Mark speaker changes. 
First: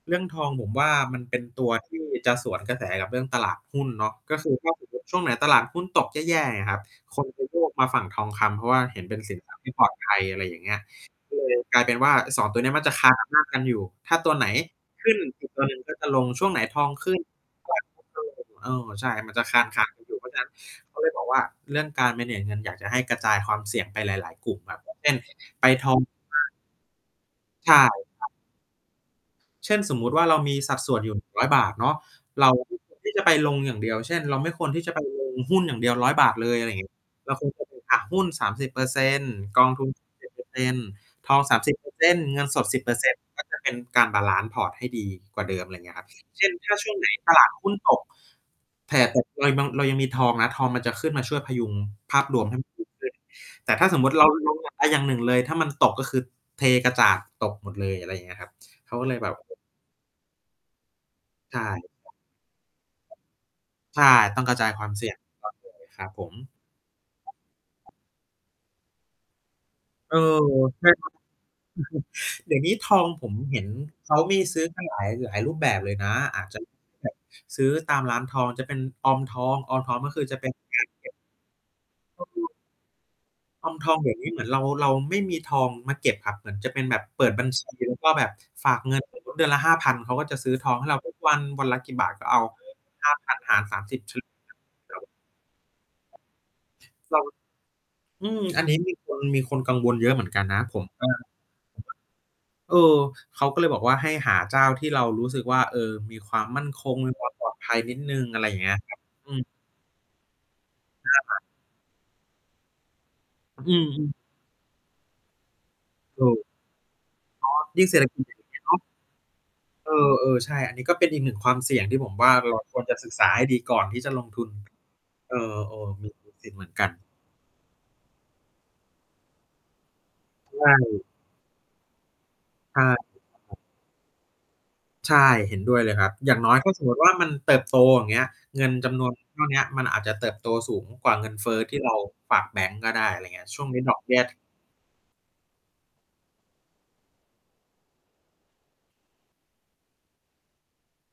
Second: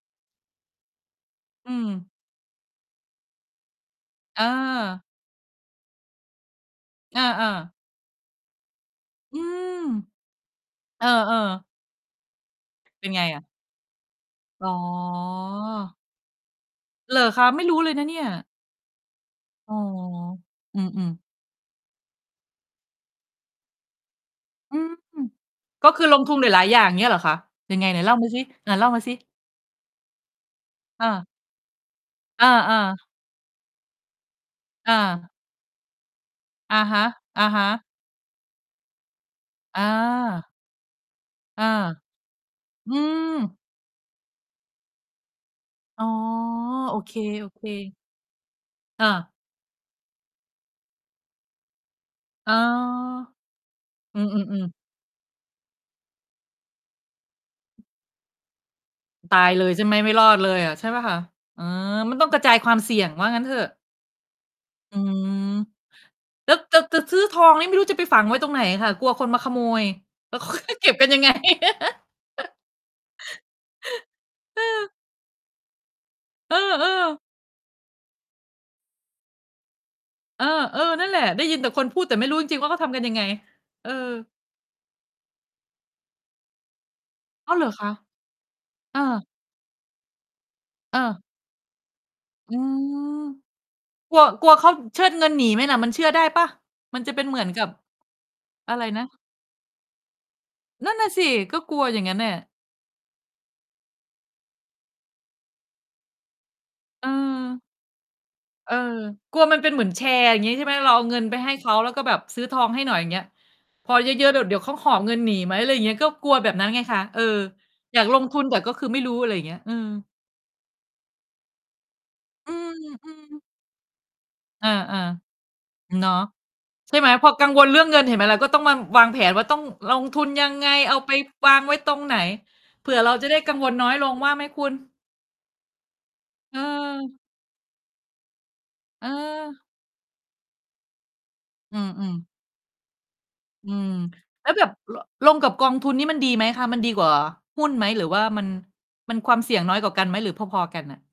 Speaker 1: เรื่องทองผมว่า มันเป็นตั
Speaker 2: อื
Speaker 1: ว ที่
Speaker 2: ม
Speaker 1: จะสวนกระแสกับเรื่องตลาดหุ้นเนาะ ก็คือ ถ้าสมม
Speaker 2: เออ
Speaker 1: ติ ช่วงไหนตลาดหุ้นตกแย่ ๆ อย่างเงี้ยครับ ค
Speaker 2: อ
Speaker 1: นจะ
Speaker 2: า
Speaker 1: โย
Speaker 2: ๆ
Speaker 1: ก มาฝั่งทองคำ เพราะว่าเห็นเป็น สิ
Speaker 2: อื
Speaker 1: น ทรัพย์ท
Speaker 2: ม
Speaker 1: ี่ปลอดภัย อะไรอย่างเงี้ย
Speaker 2: เออ
Speaker 1: ก็เลย
Speaker 2: ๆ
Speaker 1: กลายเป็นว่า ไอ้ 2 ตัวเนี้ย มันจะค
Speaker 2: เป็
Speaker 1: า
Speaker 2: น
Speaker 1: น
Speaker 2: ไง
Speaker 1: อำ
Speaker 2: อ
Speaker 1: น
Speaker 2: ะ?
Speaker 1: าจ กันอยู่ ถ้าตัวไหน
Speaker 2: อ๋
Speaker 1: ขึ้น อีกตัวหนึ่ง ก
Speaker 2: อ
Speaker 1: ็จะลง ช่วงไหนทองข
Speaker 2: เ
Speaker 1: ึ
Speaker 2: ห
Speaker 1: ้
Speaker 2: ร
Speaker 1: น
Speaker 2: อคะ? ไม่รู้เลย
Speaker 1: ห
Speaker 2: น
Speaker 1: ุ้
Speaker 2: ะ
Speaker 1: น
Speaker 2: เน
Speaker 1: ก็จ
Speaker 2: ี่
Speaker 1: ะ
Speaker 2: ย
Speaker 1: ลง เออ ใช่ มันจะคาน
Speaker 2: อ๋อ
Speaker 1: ๆ กันอยู่ เพราะฉะนั้น
Speaker 2: อื
Speaker 1: ก็เล
Speaker 2: ม
Speaker 1: ย
Speaker 2: ๆ
Speaker 1: บอกว่า เรื่องการ manage เงิน อยากจะให้กระจายความเสี่ยงไปหลาย ๆ กลุ่ม แบ
Speaker 2: อื
Speaker 1: บ
Speaker 2: ม
Speaker 1: เช่น ไป
Speaker 2: ก
Speaker 1: ท
Speaker 2: ็
Speaker 1: อ
Speaker 2: ค
Speaker 1: ง
Speaker 2: ือลงทุนหลาย ๆ อย่าง เงี้ยเหรอคะ
Speaker 1: ใช
Speaker 2: ยั
Speaker 1: ่
Speaker 2: งไง? ไหนเล่า
Speaker 1: คร
Speaker 2: ม
Speaker 1: ั
Speaker 2: า
Speaker 1: บ
Speaker 2: ซิ ไหนเล่ามาซิ
Speaker 1: เช่น สมมุติว่า เรามีสัดส่วน
Speaker 2: อ
Speaker 1: อยู่
Speaker 2: า
Speaker 1: 100 บาทเนาะ
Speaker 2: อ
Speaker 1: เรา ไม
Speaker 2: า
Speaker 1: ่ควร
Speaker 2: ๆ
Speaker 1: ที่จะไปลงอย่างเดียว เช่น เราไม่ควรที่จ
Speaker 2: อ
Speaker 1: ะไป
Speaker 2: า
Speaker 1: ลง หุ้นอย่างเดียว 100 บาทเลยอะไร
Speaker 2: อะ
Speaker 1: งี้
Speaker 2: ฮะ
Speaker 1: เรา
Speaker 2: อ
Speaker 1: ค
Speaker 2: ะ
Speaker 1: วร
Speaker 2: ฮ
Speaker 1: จะแบ่
Speaker 2: ะ
Speaker 1: ง อะหุ้น 30% กองท
Speaker 2: อ
Speaker 1: ุน เจ็ดสิบเป
Speaker 2: า
Speaker 1: อร์เซ็นต์ ทอง สา
Speaker 2: อ
Speaker 1: ม
Speaker 2: า
Speaker 1: สิบ เปอร์ เซ็นต์ เงินสด 10 เ
Speaker 2: อ
Speaker 1: ป
Speaker 2: ื
Speaker 1: อร์ เซ็นต์ ก
Speaker 2: ม
Speaker 1: ็จะเป็น การบาลันซ์พอร์ตให้ดีกว่าเดิม ไรเงี้ย
Speaker 2: อ
Speaker 1: ค
Speaker 2: ๋
Speaker 1: รั
Speaker 2: อ
Speaker 1: บ เช่น ถ้าช่
Speaker 2: โ
Speaker 1: ว
Speaker 2: อ
Speaker 1: งไหน
Speaker 2: เค
Speaker 1: ตลาดหุ้นต
Speaker 2: ๆ
Speaker 1: ก แห่
Speaker 2: อ
Speaker 1: ตก
Speaker 2: า
Speaker 1: เรายังบัง เรายังมีทองนะ ทองมันจะขึ้นมาช่วยพยุงภาพรวม
Speaker 2: อ๋
Speaker 1: ใ
Speaker 2: อ
Speaker 1: ห้ มันดีขึ้น แต่ถ้าสมมุต
Speaker 2: อ
Speaker 1: ิ
Speaker 2: ื
Speaker 1: เรา ลง
Speaker 2: อ
Speaker 1: อ
Speaker 2: ๆ ๆ
Speaker 1: ะ ไปอย่างหนึ่งเลย ถ้ามันตกก็คือเทกระจาดตกหมดเลย อะไรอย่างเงี้ยครับ เขาก็เลยแบ
Speaker 2: ต
Speaker 1: บ
Speaker 2: ายเลย ใช่ไหม ไม่รอดเลยอะ ใช่เปล่าคะ?
Speaker 1: ใ
Speaker 2: เ
Speaker 1: ช
Speaker 2: ออ
Speaker 1: ่
Speaker 2: มันต้องกระจายความเสี่ยง ว่างั้นเถอะ
Speaker 1: ใช่ ต้องกระจายความ
Speaker 2: อื
Speaker 1: เสี่ยง ควา
Speaker 2: ม
Speaker 1: มเสี่ยง เลยครับผม
Speaker 2: แล้วจะ จะซื้อทองนี่ ไม่รู้จะไปฝังไว้ตรงไหนอะค่ะ? กลัวคนมาขโมย
Speaker 1: เออ
Speaker 2: แล้วเขาจะ
Speaker 1: ใช
Speaker 2: เก็
Speaker 1: ่
Speaker 2: บ
Speaker 1: เ
Speaker 2: ก
Speaker 1: ปล
Speaker 2: ั
Speaker 1: ่
Speaker 2: น
Speaker 1: า?
Speaker 2: ยังไง? เ
Speaker 1: เดี๋ยวนี้ทองผมเห็นเขามีซื้อ
Speaker 2: อ
Speaker 1: กัน
Speaker 2: อ
Speaker 1: หลาย หลายรูปแบบเลยนะ อาจ
Speaker 2: เอ
Speaker 1: จะ
Speaker 2: อ
Speaker 1: แบบ
Speaker 2: ๆ
Speaker 1: ซื้อตามร้านทอง จะเป็นออมทอง ออมทองก็คือจะ
Speaker 2: เอ
Speaker 1: เป็
Speaker 2: อ
Speaker 1: น การ
Speaker 2: ๆ น
Speaker 1: เ
Speaker 2: ั
Speaker 1: ก
Speaker 2: ่น
Speaker 1: ็บ
Speaker 2: แหละ ได้ยินแต่คนพูด แต่ไม่รู้จริง ๆ ว่าเขาทำกันยังไง
Speaker 1: ออม
Speaker 2: เอ
Speaker 1: ท
Speaker 2: อ
Speaker 1: องเดี๋ยวนี้เหมือนเรา เราไม่มีทองมาเก็บครับ เหมือนจะเป็นแบบเปิดบัญ
Speaker 2: อ้าว
Speaker 1: ช
Speaker 2: เหรอ
Speaker 1: ี
Speaker 2: คะ?
Speaker 1: แล้ว ก็แบบฝากเง
Speaker 2: เอ
Speaker 1: ิ
Speaker 2: อ
Speaker 1: น สมมติ เดือนละ 5,000 เขาก็จะซื้อทองให้เรา ทุก
Speaker 2: เออ
Speaker 1: วัน วันละกี่บาทก็เอา
Speaker 2: อื
Speaker 1: ห้า
Speaker 2: ม
Speaker 1: พันหารสามสิบ เ
Speaker 2: ก
Speaker 1: ฉ
Speaker 2: ลั
Speaker 1: ล
Speaker 2: ว
Speaker 1: ี่ย
Speaker 2: กลัวเขาเชิดเงินหนีไหมน่ะ มันเชื่อ
Speaker 1: ช
Speaker 2: ได้เปล่า? มันจะ
Speaker 1: เร
Speaker 2: เป
Speaker 1: า
Speaker 2: ็นเหมือนกับ
Speaker 1: อืม อัน
Speaker 2: อ
Speaker 1: นี
Speaker 2: ะ
Speaker 1: ้
Speaker 2: ไร
Speaker 1: มี
Speaker 2: นะ
Speaker 1: คน มีคนกังวลเยอะเหมือนกันนะ ผม
Speaker 2: นั่น
Speaker 1: เ
Speaker 2: น
Speaker 1: อ
Speaker 2: ่ะ
Speaker 1: อ
Speaker 2: สิ ก็กลัวอย่างงั้นน่ะ
Speaker 1: เออ เขาก็เลยบอกว่า ให้หาเจ้าที่เรารู้สึกว่า เออ มีความมั่นคง มี ความ ปลอด
Speaker 2: เออ
Speaker 1: ภัยนิดหนึ่ง อะไรอย่างเ
Speaker 2: เ
Speaker 1: ง
Speaker 2: อ
Speaker 1: ี้
Speaker 2: อ
Speaker 1: ย ครับ อื
Speaker 2: กลัว
Speaker 1: ม
Speaker 2: มันเป็นเหมือนแชร์ อย่างงี้ใช่ไหม? เราเอา
Speaker 1: ห
Speaker 2: เ
Speaker 1: ้
Speaker 2: ง
Speaker 1: า
Speaker 2: ิน
Speaker 1: พ
Speaker 2: ไป
Speaker 1: ัน
Speaker 2: ให้เขา แล้วก็แบบซื้อทองให้หน่อย อย่างเงี้ย
Speaker 1: อื
Speaker 2: พ
Speaker 1: ม
Speaker 2: อเย
Speaker 1: ๆ
Speaker 2: อะ ๆ เดี๋ยว เดี๋ยวเขาหอบเงินหนีไหม อะไรอย่างเงี้ย ก็
Speaker 1: เอ
Speaker 2: กลั
Speaker 1: อ
Speaker 2: วแบบ
Speaker 1: อ
Speaker 2: นั้นไงคะ เออ
Speaker 1: ๋อ ยิ่ง เศ
Speaker 2: อย
Speaker 1: รษ
Speaker 2: า
Speaker 1: ฐ
Speaker 2: ก
Speaker 1: ก
Speaker 2: ล
Speaker 1: ิจ
Speaker 2: ง
Speaker 1: อย
Speaker 2: ท
Speaker 1: ่า
Speaker 2: ุ
Speaker 1: งง
Speaker 2: น แต
Speaker 1: ี
Speaker 2: ่
Speaker 1: ้
Speaker 2: ก
Speaker 1: เน
Speaker 2: ็
Speaker 1: า
Speaker 2: ค
Speaker 1: ะ
Speaker 2: ือไม่รู้ อะไรอย่างเงี้ย อืม
Speaker 1: เออ ๆ ใช่ อันนี้ก็เป็นอีก 1 ความเสี่ยงที่ผมว่า
Speaker 2: อ
Speaker 1: เ
Speaker 2: ื
Speaker 1: ราควรจะศึกษา
Speaker 2: ม
Speaker 1: ใ
Speaker 2: ๆ
Speaker 1: ห้ดีก่อนที่จะลงทุน
Speaker 2: อา
Speaker 1: เออ
Speaker 2: ๆ
Speaker 1: ๆ
Speaker 2: เ
Speaker 1: ม
Speaker 2: น
Speaker 1: ี
Speaker 2: าะ
Speaker 1: มี สิทธิเหมือนกั
Speaker 2: ใ
Speaker 1: น
Speaker 2: ช่ไหม? พอกังวลเรื่องเงิน เห็นไหมล่ะ ก็ต้องมาวางแผนว่า ต้องลงทุนยัง
Speaker 1: ใช
Speaker 2: ไง? เอา
Speaker 1: ่
Speaker 2: ไปวางไว้ตรงไหน?
Speaker 1: ใช่
Speaker 2: เผื่อเราจะได้กังวลน้อยลง ว่าไหมคุณ?
Speaker 1: ใช่ เห็นด้วยเลยครับ อย่างน้
Speaker 2: เ
Speaker 1: อยถ้าสมมติว่
Speaker 2: ออ
Speaker 1: ามันเติบโต อย่างเงี้ย เงินจำน
Speaker 2: เ
Speaker 1: วนเท่าเนี้
Speaker 2: ออ
Speaker 1: ย มันอาจจะเติบโตสูงกว่าเงินเฟ้อท
Speaker 2: อ
Speaker 1: ี
Speaker 2: ื
Speaker 1: ่เรา
Speaker 2: อ ๆ
Speaker 1: ฝากแบงก์ก็ได้ อะไรเงี้ย ช่ว
Speaker 2: อ
Speaker 1: ง
Speaker 2: ื
Speaker 1: นี้
Speaker 2: ม
Speaker 1: ดอกเบี้ย
Speaker 2: แล้วแบบ ล ลงกับกองทุนนี่มันดีไหมคะ? มันดีกว่าหุ้นไหม หรือว่ามัน มันความเสี่ยงน้อยกว่ากันไหม หรือพอ ๆ กันน่ะ?